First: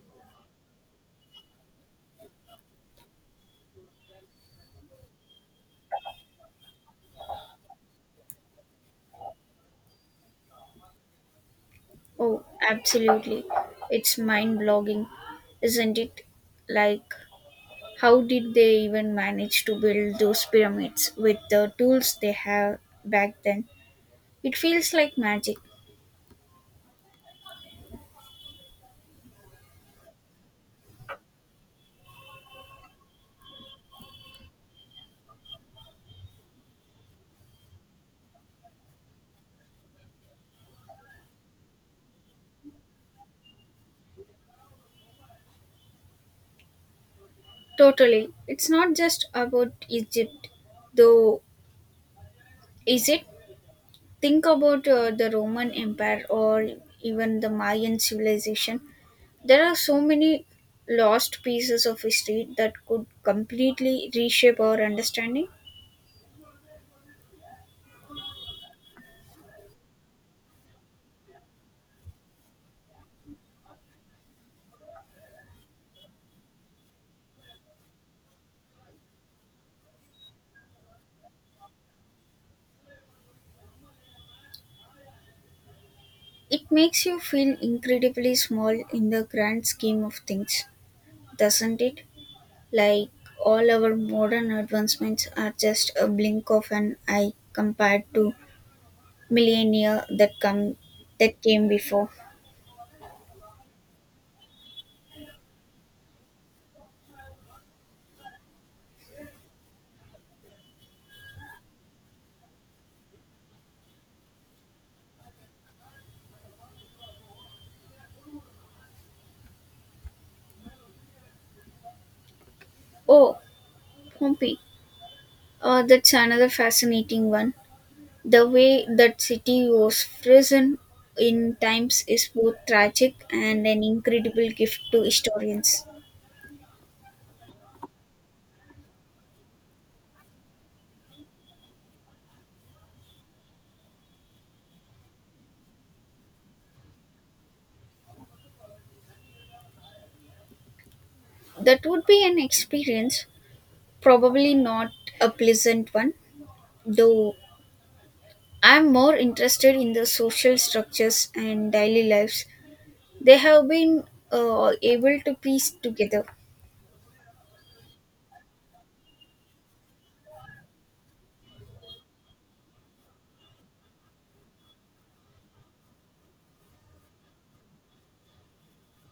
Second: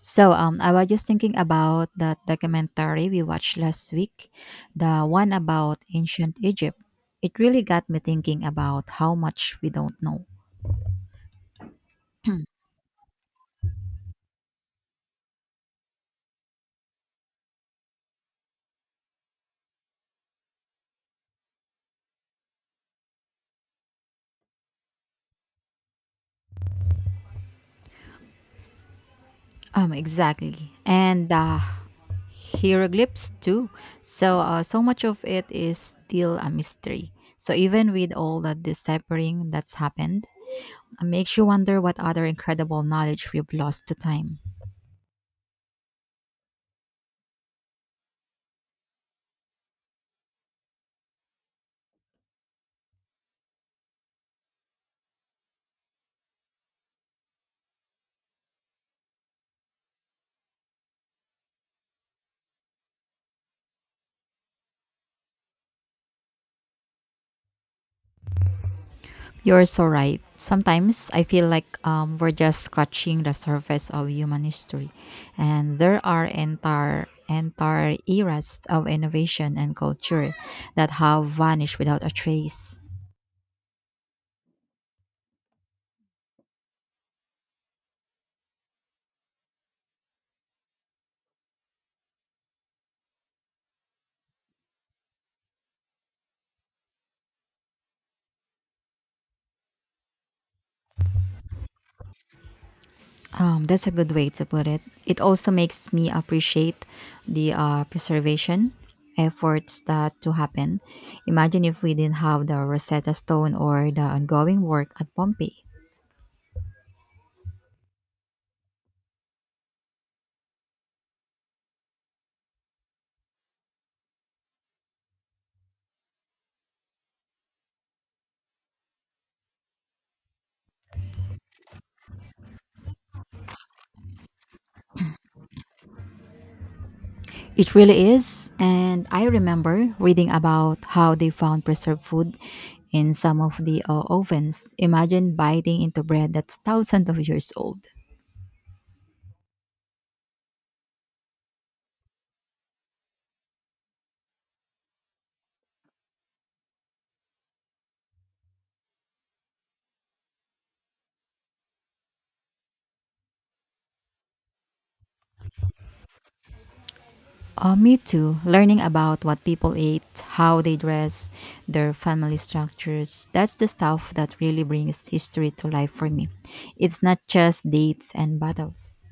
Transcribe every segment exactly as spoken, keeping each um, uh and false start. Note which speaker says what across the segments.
Speaker 1: So um, I was just thinking about that documentary we watched last week, the one about ancient Egypt. It really got me thinking about how much we don't know.
Speaker 2: Oh, absolutely. It's mind blogging, isn't it? Like, how did they even manage to build those pyramids with the tools they have back then? It feels like magic.
Speaker 1: Um, exactly, and uh, hieroglyphs too. So uh, so much of it is still a mystery. So even with all the deciphering that's happened, it makes you wonder what other incredible knowledge we've lost to time.
Speaker 2: Totally. It's not just about Egypt, though, is it? Think about uh, the Roman Empire or even the Mayan civilization. There are so many lost pieces of history that could completely reshape our understanding.
Speaker 1: You're so right. Sometimes I feel like um, we're just scratching the surface of human history, and there are entire entire eras of innovation and culture that have vanished without a trace.
Speaker 2: It makes you feel incredibly small in the grand scheme of things, doesn't it? Like all our modern advancements are just a blink of an eye compared to millennia that come that came before.
Speaker 1: Um, that's a good way to put it. It also makes me appreciate the uh, preservation efforts that to happen. Imagine if we didn't have the Rosetta Stone or the ongoing work at Pompeii.
Speaker 2: Oh, Pompeii. Uh, that's another fascinating one. The way that city was frozen in times is both tragic and an incredible gift to historians.
Speaker 1: It really is. And I remember reading about how they found preserved food in some of the uh, ovens. Imagine biting into bread that's thousands of years old.
Speaker 2: That would be an experience. Probably not a pleasant one, though I'm more interested in the social structures and daily lives they have been uh, able to piece together.
Speaker 1: Uh, me too. Learning about what people ate, how they dress, their family structures. That's the stuff that really brings history to life for me. It's not just dates and battles.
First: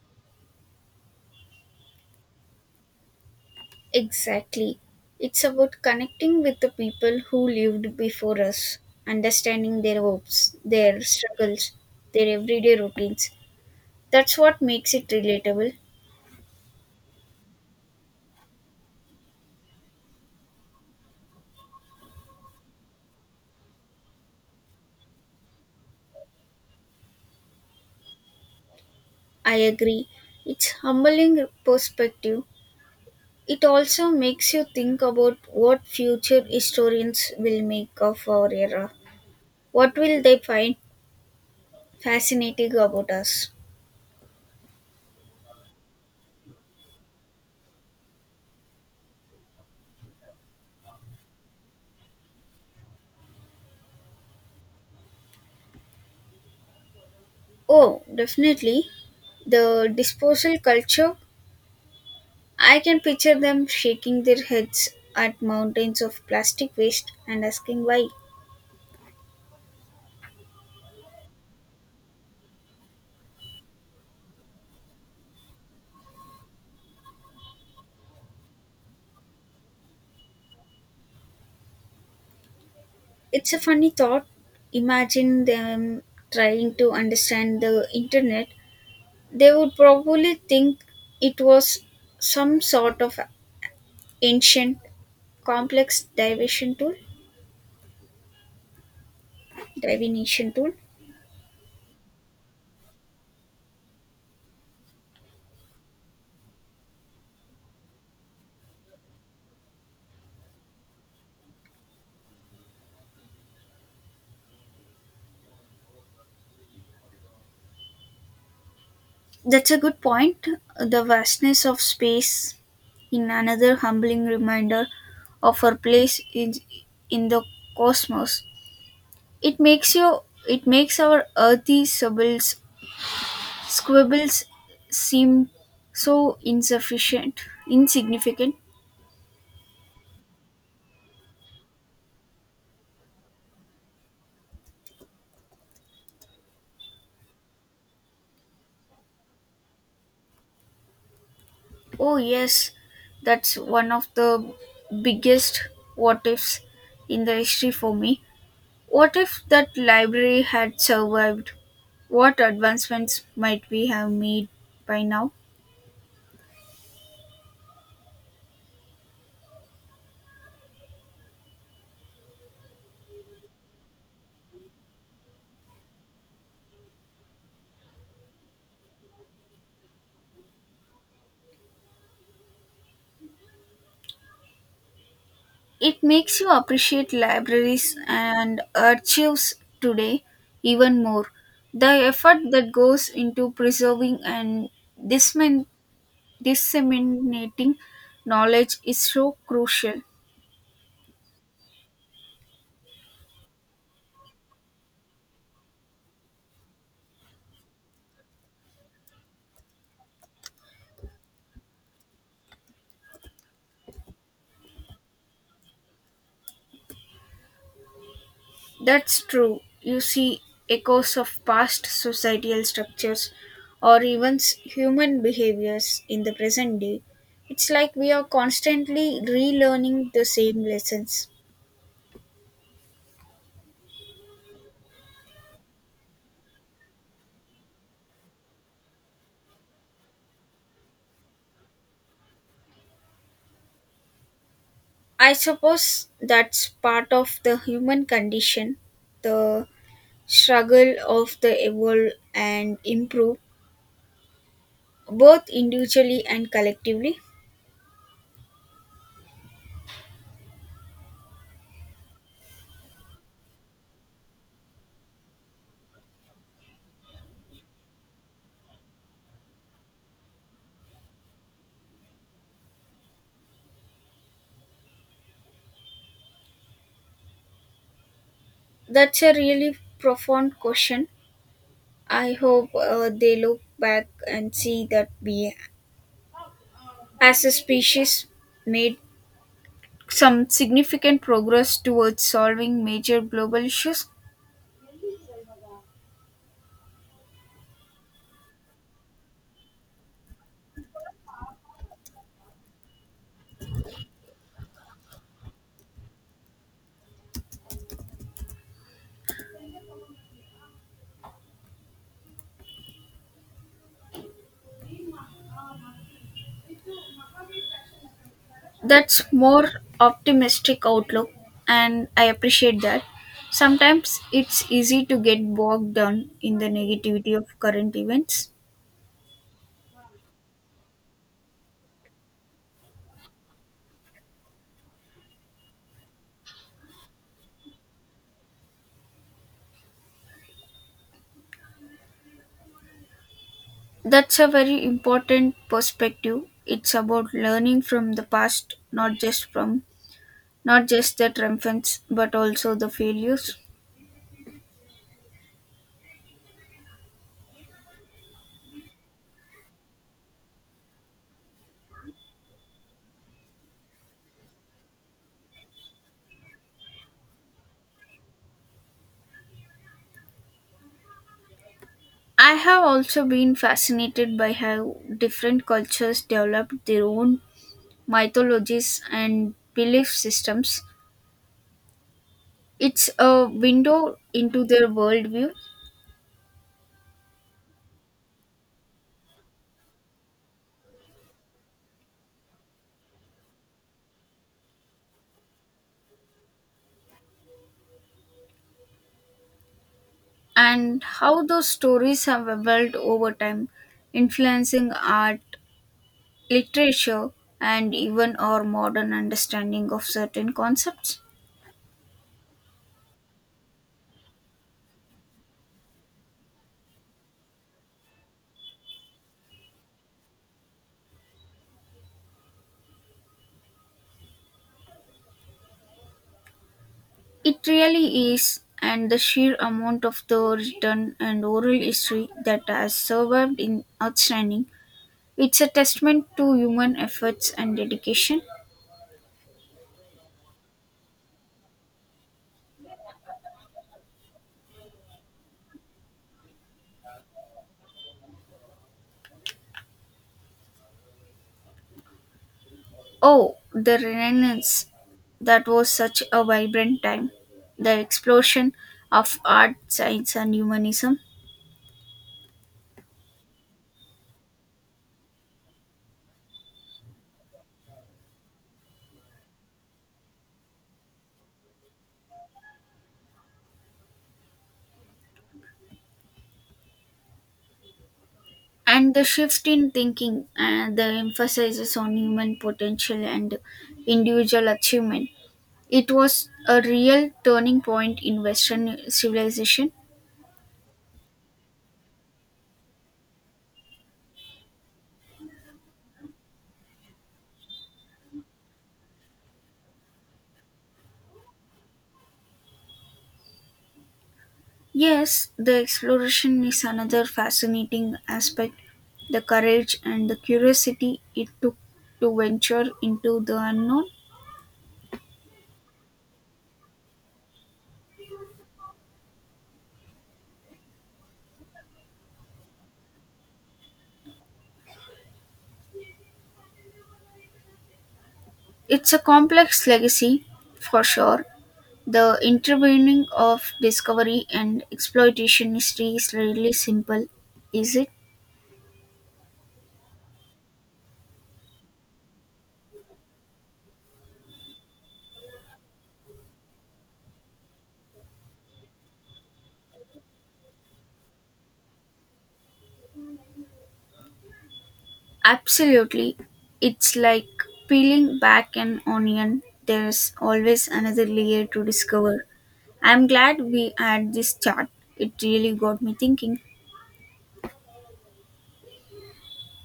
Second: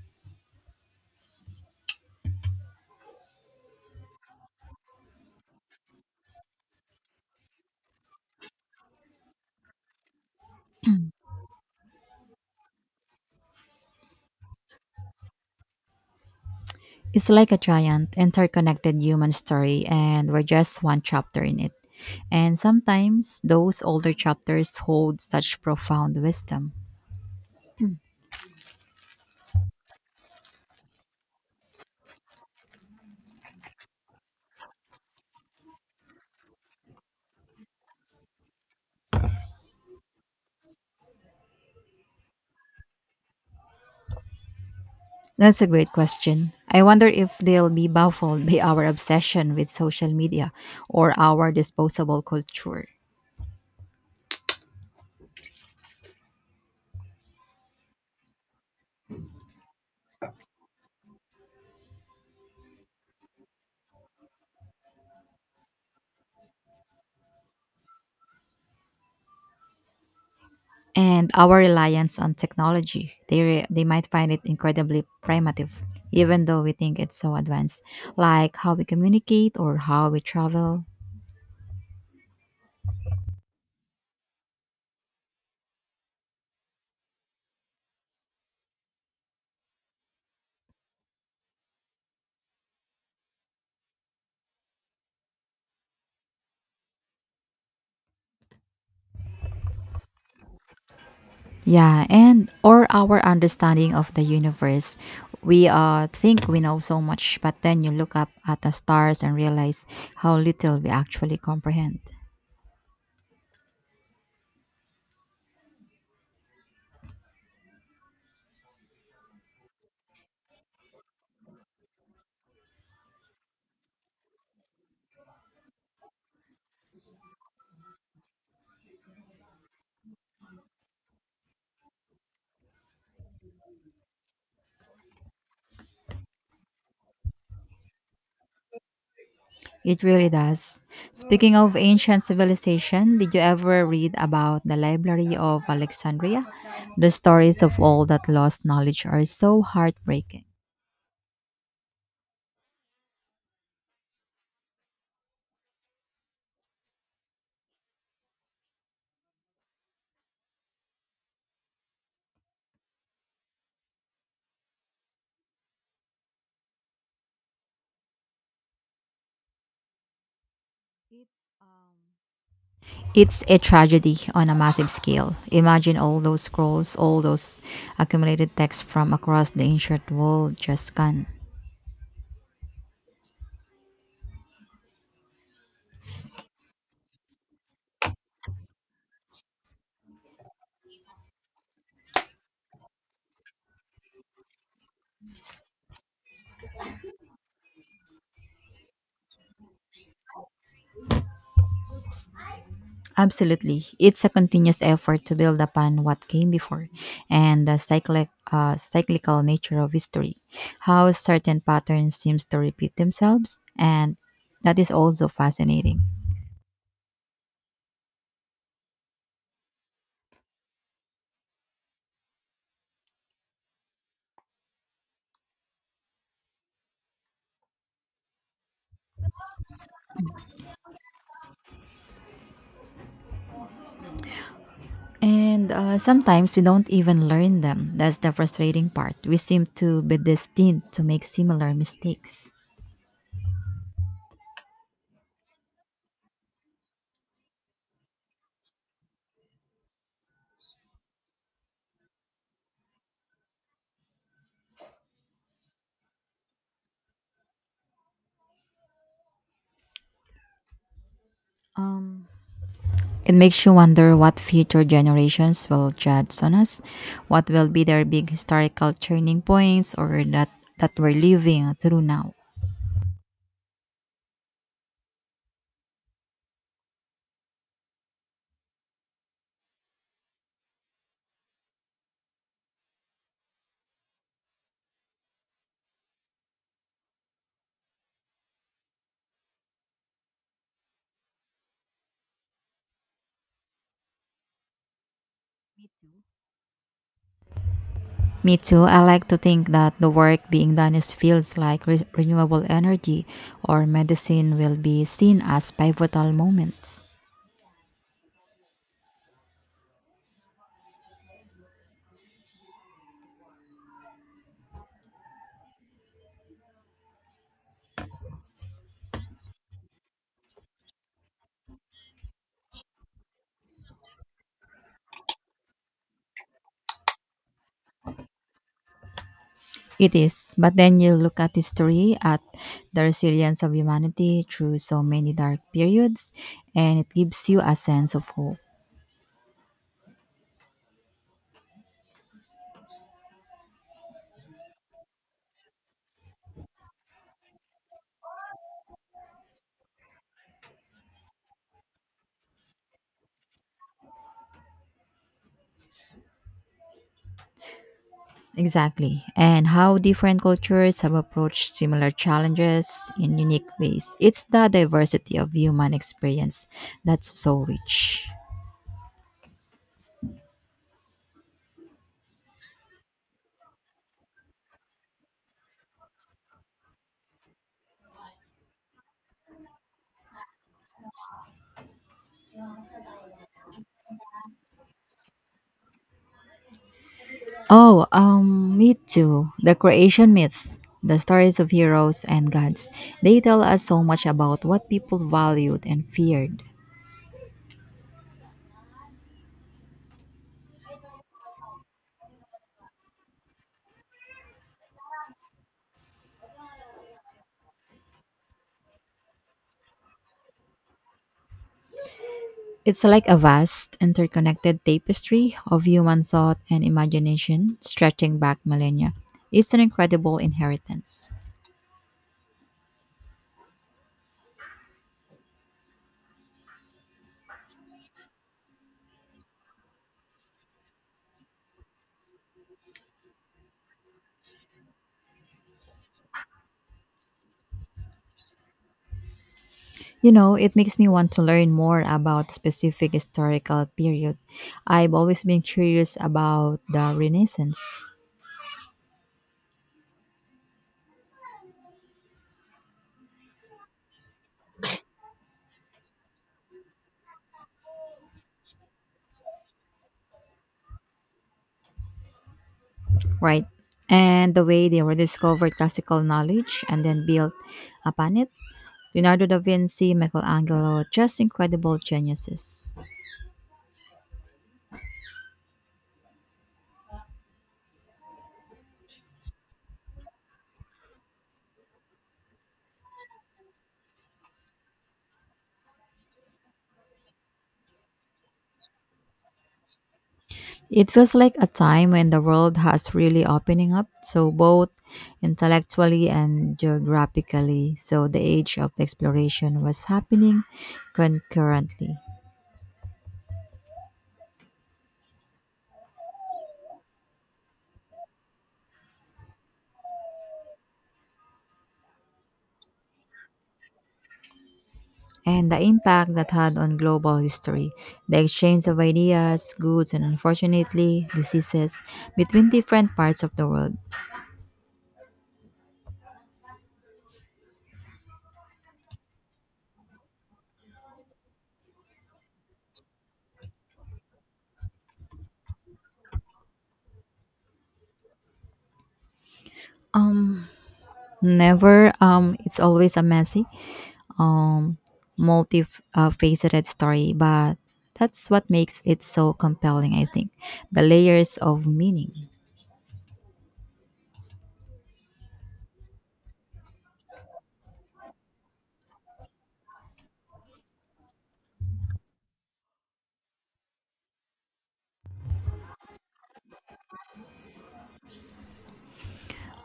Speaker 2: Exactly. It's about connecting with the people who lived before us, understanding their hopes, their struggles, their everyday routines. That's what makes it relatable.
Speaker 1: It's like a giant, interconnected human story, and we're just one chapter in it. And sometimes those older chapters hold such profound wisdom.
Speaker 2: I agree. It's humbling perspective. It also makes you think about what future historians will make of our era. What will they find fascinating about us?
Speaker 1: That's a great question. I wonder if they'll be baffled by our obsession with social media or our disposable culture
Speaker 2: Oh, definitely. The disposal culture. I can picture them shaking their heads at mountains of plastic waste and asking why.
Speaker 1: and our reliance on technology. They, re- they might find it incredibly primitive, even though we think it's so advanced, like how we communicate or how we travel.
Speaker 2: It's a funny thought. Imagine them trying to understand the internet. They would probably think it was some sort of ancient complex division tool divination tool.
Speaker 1: Yeah, and or our understanding of the universe. We uh think we know so much, but then you look up at the stars and realize how little we actually comprehend.
Speaker 2: That's a good point. The vastness of space in another humbling reminder of our place in, in the cosmos. It makes you it makes our earthy squibbles squibbles seem so insufficient insignificant.
Speaker 1: It really does. Speaking of ancient civilization, did you ever read about the Library of Alexandria? The stories of all that lost knowledge are so heartbreaking.
Speaker 2: Oh yes, that's one of the biggest what ifs in the history for me. What if that library had survived? What advancements might we have made by now?
Speaker 1: It's a tragedy on a massive scale. Imagine all those scrolls, all those accumulated texts from across the ancient world just gone.
Speaker 2: It makes you appreciate libraries and archives today even more. The effort that goes into preserving and dismin- disseminating knowledge is so crucial.
Speaker 1: Absolutely. It's a continuous effort to build upon what came before and the cyclic, uh, cyclical nature of history, how certain patterns seems to repeat themselves and that is also fascinating.
Speaker 2: That's true. You see echoes of past societal structures or even s- human behaviors in the present day. It's like we are constantly relearning the same lessons.
Speaker 1: And uh, sometimes we don't even learn them. That's the frustrating part. We seem to be destined to make similar mistakes.
Speaker 2: I suppose that's part of the human condition, the struggle of the evolve and improve, both individually and collectively.
Speaker 1: It makes you wonder what future generations will judge on us, what will be their big historical turning points or that that we're living through now.
Speaker 2: That's a really profound question. I hope uh, they look back and see that we as a species made some significant progress towards solving major global issues.
Speaker 1: Me too, I like to think that the work being done in fields like re- renewable energy or medicine will be seen as pivotal moments.
Speaker 2: That's more optimistic outlook, and I appreciate that. Sometimes it's easy to get bogged down in the negativity of current events.
Speaker 1: It is, but then you look at history, at the resilience of humanity through so many dark periods, and it gives you a sense of hope.
Speaker 2: That's a very important perspective. It's about learning from the past, not just from not just the triumphants but also the failures.
Speaker 1: Exactly. And how different cultures have approached similar challenges in unique ways. It's the diversity of human experience that's so rich.
Speaker 2: I have also been fascinated by how different cultures developed their own mythologies and belief systems. It's a window into their worldview,
Speaker 1: Oh, um, me too. The creation myths, the stories of heroes and gods, they tell us so much about what people valued and feared.
Speaker 2: and how those stories have evolved over time, influencing art, literature, and even our modern understanding of certain concepts.
Speaker 1: It's like a vast, interconnected tapestry of human thought and imagination stretching back millennia. It's an incredible inheritance.
Speaker 2: It really is, and the sheer amount of the written and oral history that has survived in outstanding. It's a testament to human efforts and dedication.
Speaker 1: You know, it makes me want to learn more about specific historical period. I've always been curious about the Renaissance,
Speaker 2: Oh, the Renaissance. That was such a vibrant time. The explosion of art, science, and humanism,
Speaker 1: right? And the way they rediscovered classical knowledge and then built upon it. Leonardo da Vinci, Michelangelo, just incredible geniuses.
Speaker 2: and the shift in thinking, and the emphasis on human potential and individual achievement. It was a real turning point in Western civilization.
Speaker 1: It feels like a time when the world has really opening up, so both intellectually and geographically. So the age of exploration was happening concurrently.
Speaker 2: Yes, the exploration is another fascinating aspect. The courage and the curiosity it took to venture into the unknown.
Speaker 1: And the impact that had on global history. The exchange of ideas, goods, and unfortunately, diseases between different parts of the world.
Speaker 2: It's a complex legacy, for sure. The intervening of discovery and exploitation history is really simple, is it?
Speaker 1: Um, never. Um, it's always a messy, um, multi-faceted story, but that's what makes it so compelling. I think the layers of meaning.
Speaker 2: Absolutely. It's like peeling back an onion. There's always another layer to discover. I'm glad we had this chat. It really got me thinking.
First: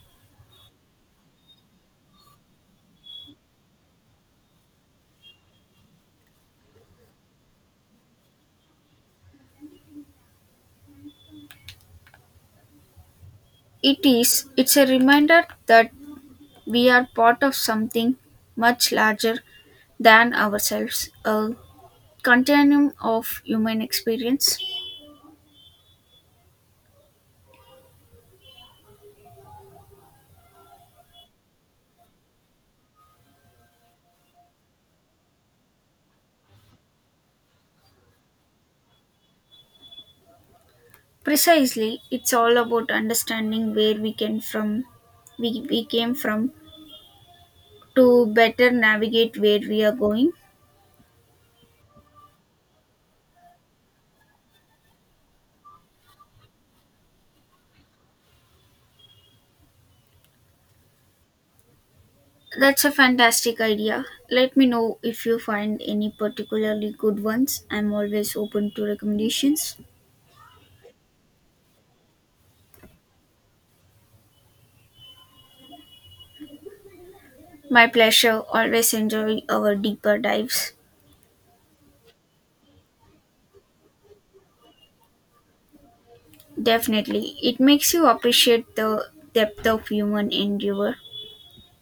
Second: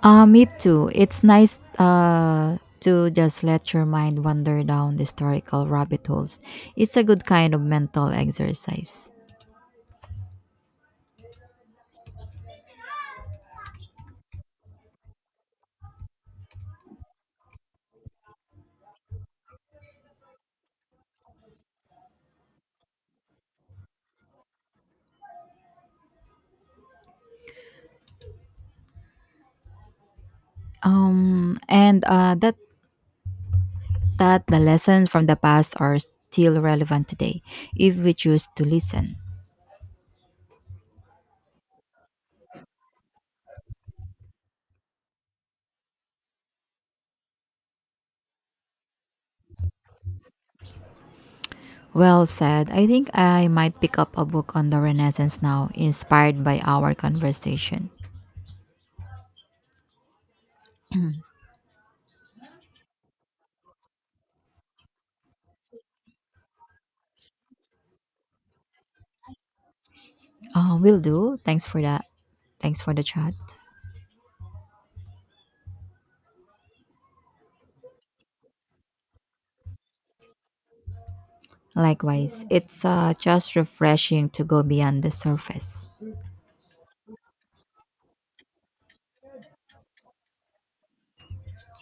Speaker 1: Uh, me too. It's nice uh, to just let your mind wander down the historical rabbit holes. It's a good kind of mental exercise.
Speaker 2: It is. It's a reminder that we are part of something much larger than ourselves, a continuum of human experience.
Speaker 1: Um, and uh, that that the lessons from the past are still relevant today if we choose to listen.
Speaker 2: Precisely, it's all about understanding where we can from we, we came from to better navigate where we are going.
Speaker 1: Well said. I think I might pick up a book on the Renaissance now, inspired by our conversation.
Speaker 2: That's a fantastic idea. Let me know if you find any particularly good ones. I'm always open to recommendations.
Speaker 1: Uh, will do. Thanks for that. Thanks for the chat.
Speaker 2: My pleasure. Always enjoy our deeper dives.
Speaker 1: Likewise, it's uh, just refreshing to go beyond the surface
Speaker 2: Definitely. It makes you appreciate the depth of human endeavor.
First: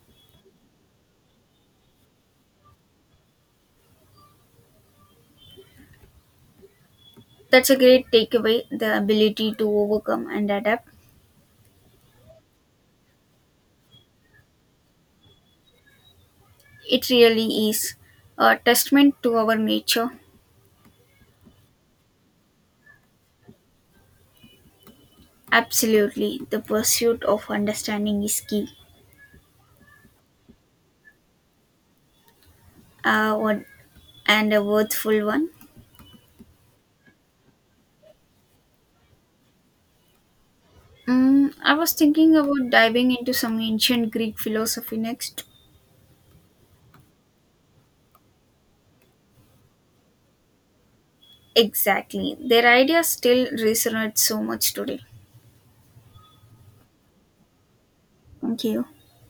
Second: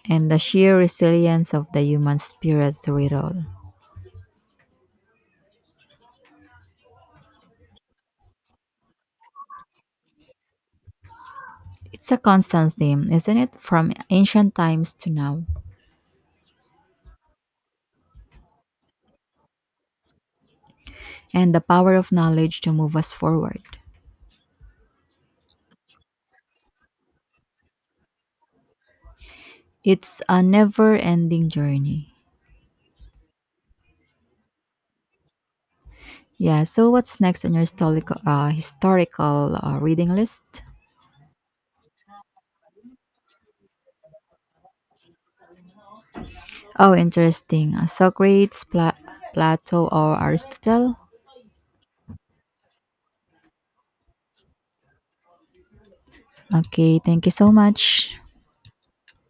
Speaker 1: and the sheer resilience of the human spirit through it all.
Speaker 2: That's a great takeaway, the ability to overcome and adapt.
Speaker 1: It's a constant theme, isn't it? From ancient times to now.
Speaker 2: It really is a testament to our nature.
Speaker 1: And the power of knowledge to move us forward.
Speaker 2: Absolutely. The pursuit of understanding is key.
Speaker 1: It's a never-ending journey.
Speaker 2: uh, what, and a worthful one.
Speaker 1: Yeah, so what's next on your historical uh, historical uh, reading list?
Speaker 2: Mm, I was thinking about diving into some ancient Greek philosophy next.
Speaker 1: Oh, interesting. Uh, Socrates, Pla- Plato, or Aristotle?
Speaker 2: Exactly. Their ideas still resonate so much today.
Speaker 1: Okay, thank you so much.
Speaker 2: Thank you.